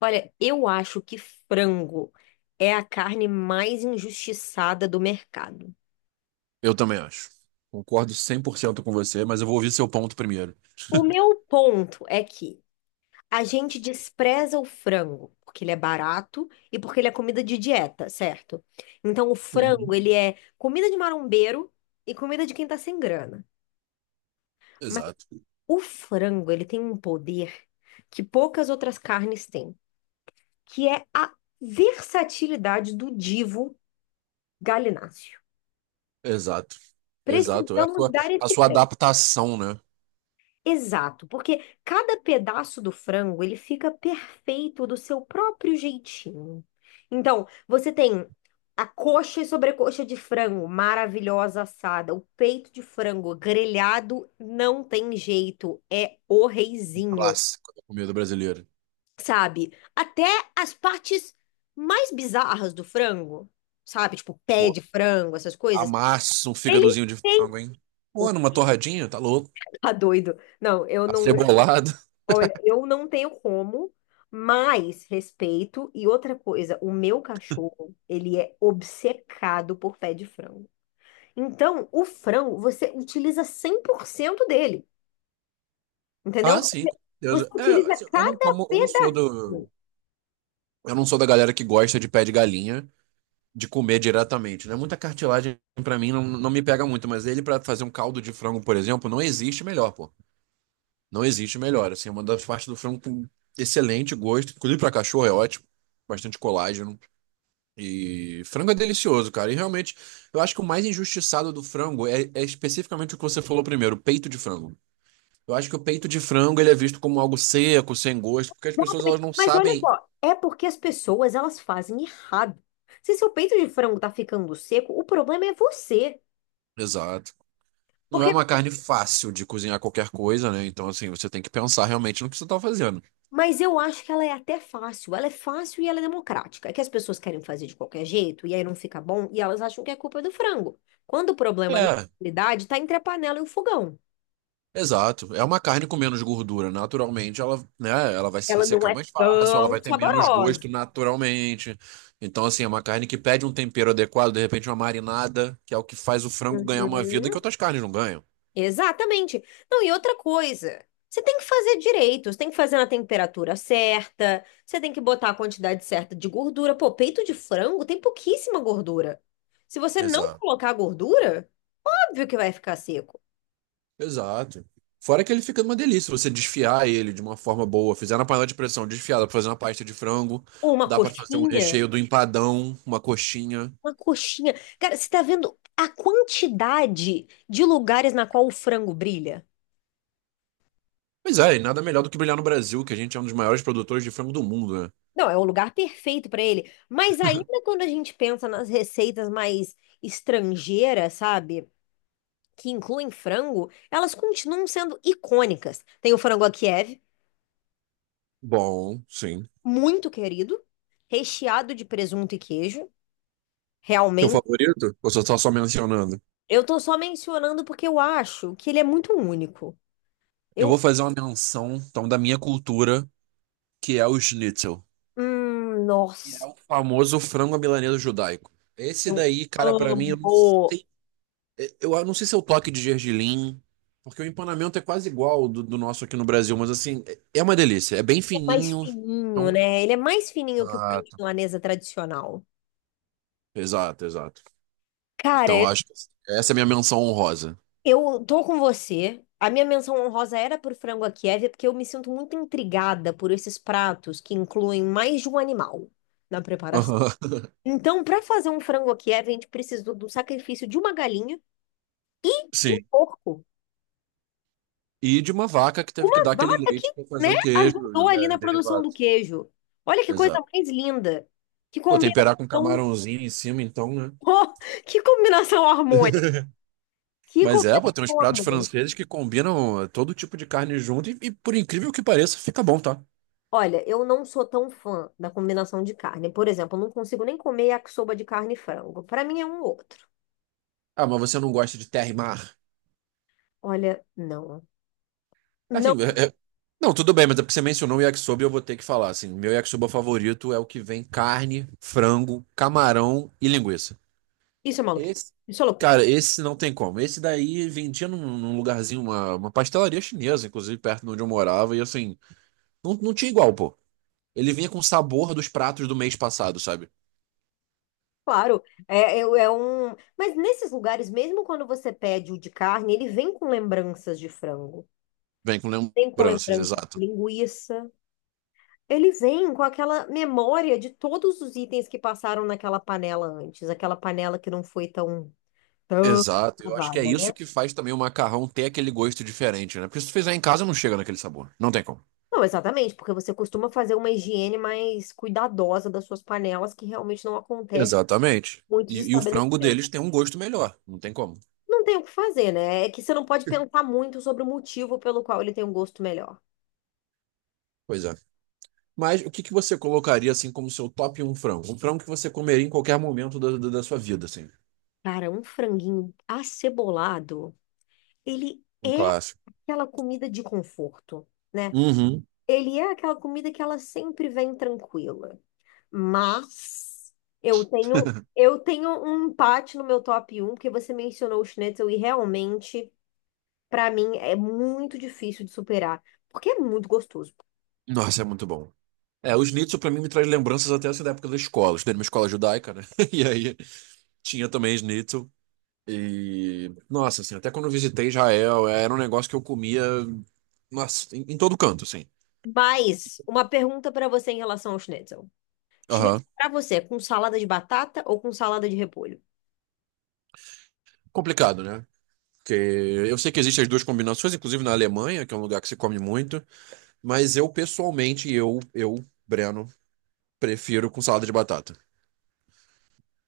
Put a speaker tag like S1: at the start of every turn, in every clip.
S1: Olha, eu acho que frango é a carne mais injustiçada do mercado.
S2: Eu também acho. Concordo 100% com você, mas eu vou ouvir seu ponto primeiro.
S1: O meu ponto é que a gente despreza o frango porque ele é barato e porque ele é comida de dieta, certo? Então o frango,
S2: Uhum.
S1: ele é comida de marombeiro e comida de quem tá sem grana. Mas
S2: Exato,
S1: o frango, ele tem um poder que poucas outras carnes têm, que é a versatilidade do divo galináceo.
S2: exato, exato. É a
S1: Precisamos
S2: sua,
S1: dar
S2: a
S1: esse.
S2: sua adaptação, né?
S1: Exato, porque cada pedaço do frango ele fica perfeito do seu próprio jeitinho. Então, você tem a coxa e sobrecoxa de frango maravilhosa assada, o peito de frango grelhado não tem jeito, é o reizinho,
S2: Clássico da comida brasileira.
S1: sabe? Até as partes mais bizarras do frango, sabe? Tipo pé
S2: Pô,
S1: de frango, essas coisas,
S2: amassa um
S1: eles
S2: fígadozinho de
S1: têm.
S2: frango, hein? Pô, numa torradinha, tá louco?
S1: Tá doido. Não, eu não.
S2: Acebolado.
S1: Olha, eu não tenho como, mas respeito. E outra coisa, o meu cachorro, ele é obcecado por pé de frango. Então, o frango, você utiliza 100% dele, entendeu?
S2: Ah, sim,
S1: Você
S2: com
S1: você
S2: certeza. É,
S1: utiliza
S2: assim, eu não
S1: cada
S2: como,
S1: pedacinho.
S2: eu não sou da galera que gosta de pé de galinha, de comer diretamente, né? Muita cartilagem pra mim não, não me pega muito, mas ele pra fazer um caldo de frango, por exemplo, não existe melhor, pô. Não existe melhor. Assim, é uma das partes do frango com excelente gosto. Inclusive para cachorro é ótimo. Bastante colágeno. E frango é delicioso, cara. E realmente, eu acho que o mais injustiçado do frango é especificamente o que você falou primeiro, o peito de frango. Eu acho que o peito de frango ele é visto como algo seco, sem gosto, porque as pessoas elas
S1: Exatamente.
S2: não
S1: Mas olha
S2: sabem.
S1: só, é porque as pessoas, elas fazem errado. Se seu peito de frango tá ficando seco, o problema é você.
S2: Exato. Não é
S1: Porque.
S2: uma carne fácil de cozinhar qualquer coisa, né? Então, assim, você tem que pensar realmente no que você tá fazendo.
S1: Mas eu acho que ela é até fácil. Ela é fácil e ela é democrática. É que as pessoas querem fazer de qualquer jeito e aí não fica bom e elas acham que é culpa é do frango. Quando o problema, na
S2: É,
S1: realidade, está entre a panela e o fogão.
S2: Exato. É uma carne com menos gordura. Naturalmente, ela, né, ela vai se
S1: Ela não
S2: ressecar
S1: é
S2: mais fácil, ela vai
S1: tão
S2: ter menos gosto
S1: saborosa.
S2: naturalmente. Então, assim, é uma carne que pede um tempero adequado, de repente uma marinada, que é o que faz o frango ganhar uma vida que
S1: Uhum.
S2: outras carnes não ganham.
S1: Exatamente. Não, e outra coisa, você tem que fazer direito, você tem que fazer na temperatura certa, você tem que botar a quantidade certa de gordura. Pô, peito de frango tem pouquíssima gordura. Se você não
S2: Exato.
S1: colocar gordura, óbvio que vai ficar seco.
S2: Exato. Fora que ele fica uma delícia. Você desfiar ele de uma forma boa, fizer na panela de pressão desfiada pra fazer uma pasta de frango,
S1: Ou uma
S2: dá pra fazer um
S1: coxinha?
S2: recheio do empadão, uma coxinha.
S1: Uma coxinha. Cara, você tá vendo a quantidade de lugares na qual o frango brilha?
S2: Pois é, e nada melhor do que brilhar no Brasil, que a gente é um dos maiores produtores de frango do mundo, né?
S1: Não, é o lugar perfeito pra ele. Mas ainda quando a gente pensa nas receitas mais estrangeiras, sabe? Que incluem frango, elas continuam sendo icônicas. Tem o frango a Kiev,
S2: Bom, sim.
S1: muito querido, recheado de presunto e queijo.
S2: Seu
S1: Realmente.
S2: favorito? Ou você tá só mencionando?
S1: Eu tô só mencionando porque eu acho que ele é muito único.
S2: Eu vou
S1: Eu.
S2: fazer uma menção, então, da minha cultura, que é o schnitzel, que é
S1: Nossa.
S2: o famoso frango à milanesa judaico. Esse
S1: Eu
S2: daí, cara, pra mim, eu não
S1: amo.
S2: sei, eu não sei se é o toque de gergelim, porque o empanamento é quase igual do nosso aqui no Brasil, mas assim, é uma delícia, é bem
S1: É mais
S2: fininho,
S1: fininho,
S2: então...
S1: né? Ele é mais fininho que o frango
S2: Exato.
S1: milanesa tradicional.
S2: Exato, exato. Então, eu
S1: Cara,
S2: acho que essa é a minha menção honrosa.
S1: eu tô com você. A minha menção honrosa era por frango à Kiev, porque eu me sinto muito intrigada por esses pratos que incluem mais de um animal na preparação.
S2: Aham.
S1: Então, para fazer um frango à Kiev, a gente precisou do sacrifício de uma galinha, de um
S2: Sim.
S1: porco,
S2: E de uma vaca que teve que
S1: uma
S2: dar aquele
S1: vaca que,
S2: leite pra
S1: né,
S2: fazer o
S1: ajudou
S2: queijo,
S1: ali
S2: né,
S1: na produção
S2: derivado.
S1: do queijo. Olha que coisa
S2: Exato.
S1: mais linda, que
S2: Pô, temperar com
S1: combinação.
S2: camarãozinho em cima, então, né?
S1: Oh, que combinação harmônica! Que
S2: Mas é, pô, tem uns
S1: combinação
S2: pratos
S1: harmônica!
S2: franceses que combinam é, todo tipo de carne junto e, por incrível que pareça, fica bom, tá?
S1: Olha, eu não sou tão fã da combinação de carne. Por exemplo, eu não consigo nem comer yakisoba de carne e frango. Para mim é um ou outro.
S2: Ah, mas você não gosta de terra e mar?
S1: Olha, não.
S2: Assim,
S1: Não,
S2: não, tudo bem, mas é porque você mencionou o yakisoba e eu vou ter que falar, assim, meu yakisoba favorito é o que vem carne, frango, camarão e linguiça.
S1: isso é maluquice.
S2: Esse,
S1: Isso é loucura.
S2: cara, esse não tem como. Esse daí vendia num lugarzinho, uma pastelaria chinesa, inclusive, perto de onde eu morava, e assim, não tinha igual, pô. Ele vinha com o sabor dos pratos do mês passado, sabe?
S1: Claro, é um. Mas nesses lugares, mesmo quando você pede o de carne, ele vem com lembranças de frango.
S2: Vem com
S1: Vem com
S2: lembranças,
S1: lembrança
S2: exato.
S1: de linguiça. Ele vem com aquela memória de todos os itens que passaram naquela panela antes, aquela panela que não foi tão
S2: Exato, eu acho que é
S1: lavada, né?
S2: isso que faz também o macarrão ter aquele gosto diferente, né? Porque se tu fizer em casa, não chega naquele sabor. Não tem como.
S1: Não, exatamente, porque você costuma fazer uma higiene mais cuidadosa das suas panelas, que realmente não acontece
S2: Exatamente.
S1: em muitos
S2: E o frango
S1: estabelecimentos.
S2: deles tem um gosto melhor. Não tem como.
S1: Não tem o que fazer, né? É que você não pode pensar muito sobre o motivo pelo qual ele tem um gosto melhor.
S2: Pois é. Mas o que que você colocaria, assim, como seu top um frango? Um frango que você comeria em qualquer momento da sua vida, assim.
S1: Cara, um franguinho acebolado, ele
S2: Um
S1: é
S2: clássico.
S1: aquela comida de conforto, né?
S2: Uhum.
S1: Ele é aquela comida que ela sempre vem tranquila. Mas eu tenho um empate no meu top um porque você mencionou o Schnitzel e realmente, pra mim, é muito difícil de superar, porque é muito gostoso.
S2: Nossa, é muito bom. É, o schnitzel pra mim me traz lembranças até essa da época da escola. Eu estudei numa escola judaica, né? E aí tinha também schnitzel. E, nossa, assim, até quando eu visitei Israel, era um negócio que eu comia, nossa, em todo canto, assim.
S1: Mas uma pergunta pra você em relação ao Schnitzel. Schnitzel
S2: Aham.
S1: pra você, é com salada de batata ou com salada de repolho?
S2: Complicado, né? Porque eu sei que existem as duas combinações, inclusive na Alemanha, que é um lugar que se come muito, mas eu pessoalmente, Breno, prefiro com salada de batata.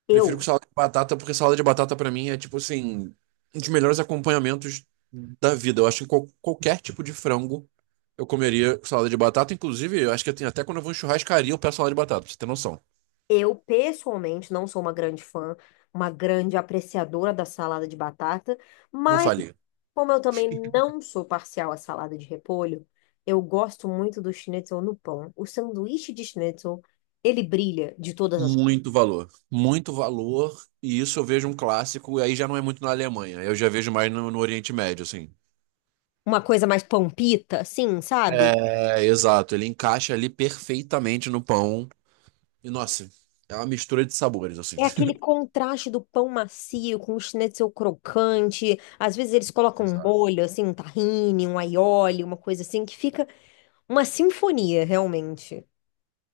S2: Prefiro com
S1: Eu,
S2: salada de batata porque salada de batata pra mim é tipo assim, um dos melhores acompanhamentos da vida. Eu acho que qualquer tipo de frango eu comeria com salada de batata, inclusive, eu acho que tem até quando eu vou em churrascaria eu peço salada de batata, pra você ter noção.
S1: eu pessoalmente não sou uma grande fã, uma grande apreciadora da salada de batata,
S2: Não
S1: mas
S2: falia.
S1: como eu também não sou parcial à salada de repolho, eu gosto muito do schnitzel no pão. O sanduíche de schnitzel, ele brilha de todas as...
S2: Muito valor. Muito valor. E isso eu vejo um clássico, e aí já não é muito na Alemanha. Eu já vejo mais no Oriente Médio, assim.
S1: Uma coisa mais pampita, assim, sabe?
S2: É, exato. Ele encaixa ali perfeitamente no pão. E, nossa, é uma mistura de sabores, assim.
S1: É aquele contraste do pão macio com o schnitzel crocante. Às vezes eles colocam um
S2: Exato.
S1: molho, assim, um tahine, um aioli, uma coisa assim, que fica uma sinfonia, realmente.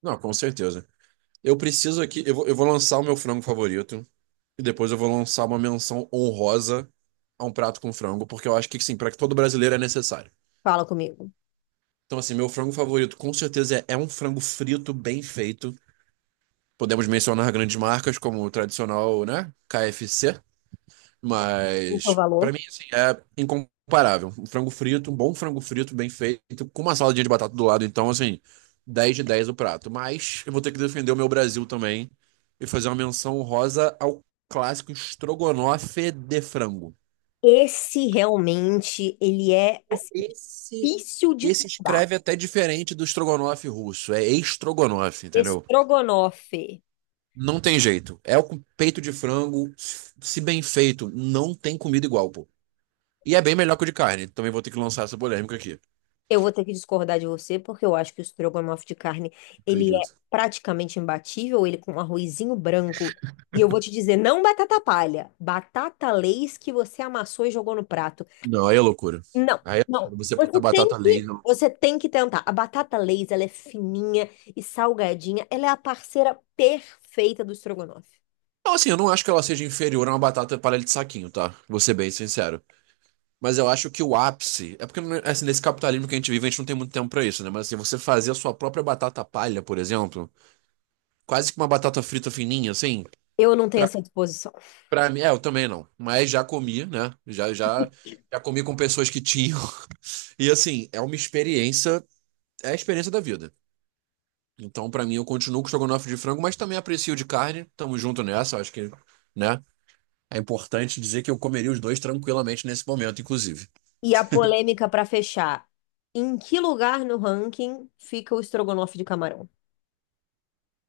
S2: Não, com certeza. Eu preciso aqui, eu vou lançar o meu frango favorito. E depois eu vou lançar uma menção honrosa a um prato com frango, porque eu acho que, sim, para todo brasileiro é necessário.
S1: Fala comigo.
S2: Então, assim, meu frango favorito com certeza é um frango frito bem feito. Podemos mencionar grandes marcas como o tradicional, né? KFC,
S1: O seu
S2: mas pra
S1: valor?
S2: mim assim, é incomparável. Um frango frito, um bom frango frito bem feito, com uma saladinha de batata do lado, então assim, 10 de 10 o prato. Mas eu vou ter que defender o meu Brasil também e fazer uma menção honrosa ao clássico estrogonofe de frango.
S1: Esse realmente, ele é
S2: Pô,
S1: assim,
S2: Esse,
S1: difícil de
S2: esse
S1: tombar.
S2: escreve até diferente do estrogonofe russo, é estrogonofe, entendeu?
S1: Estrogonofe.
S2: Não tem jeito. É o peito de frango, se bem feito, não tem comida igual, pô. E é bem melhor que o de carne. Também vou ter que lançar essa polêmica aqui.
S1: Eu vou ter que discordar de você, porque eu acho que o estrogonofe de carne, ele é
S2: Acredito.
S1: praticamente imbatível, ele com um arrozinho branco. E eu vou te dizer, não batata palha, batata Lay's que você amassou e jogou no prato.
S2: Não, aí é loucura.
S1: Não,
S2: Aí é
S1: não.
S2: loucura. Você botar batata laser. Não.
S1: Você tem que tentar. A batata Lay's, ela é fininha e salgadinha, ela é a parceira perfeita do estrogonofe.
S2: Então, assim, eu não acho que ela seja inferior a uma batata palha de saquinho, tá? Vou ser bem sincero. Mas eu acho que o ápice. É porque, assim, nesse capitalismo que a gente vive, a gente não tem muito tempo pra isso, né? Mas, assim, você fazer a sua própria batata palha, por exemplo, quase que uma batata frita fininha, assim.
S1: Eu não tenho essa disposição.
S2: Pra mim, é, eu também não. Mas já comi, né? Já comi com pessoas que tinham. E assim, é uma experiência, é a experiência da vida. Então, pra mim, eu continuo com estrogonofe de frango, mas também aprecio de carne. Tamo junto nessa, acho que, né? É importante dizer que eu comeria os dois tranquilamente nesse momento, inclusive.
S1: E a polêmica para fechar. Em que lugar no ranking fica o estrogonofe de camarão?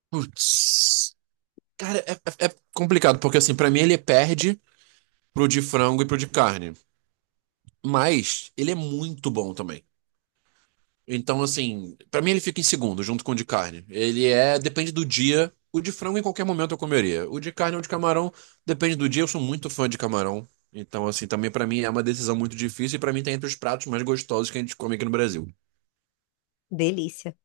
S2: Putz. Cara, é complicado, porque assim, pra mim ele perde pro de frango e pro de carne. Mas ele é muito bom também. Então, assim, pra mim ele fica em segundo, junto com o de carne. Ele é, depende do dia. O de frango em qualquer momento eu comeria. O de carne ou de camarão, depende do dia. Eu sou muito fã de camarão. Então, assim, também pra mim é uma decisão muito difícil e pra mim tá entre os pratos mais gostosos que a gente come aqui no Brasil.
S1: Delícia.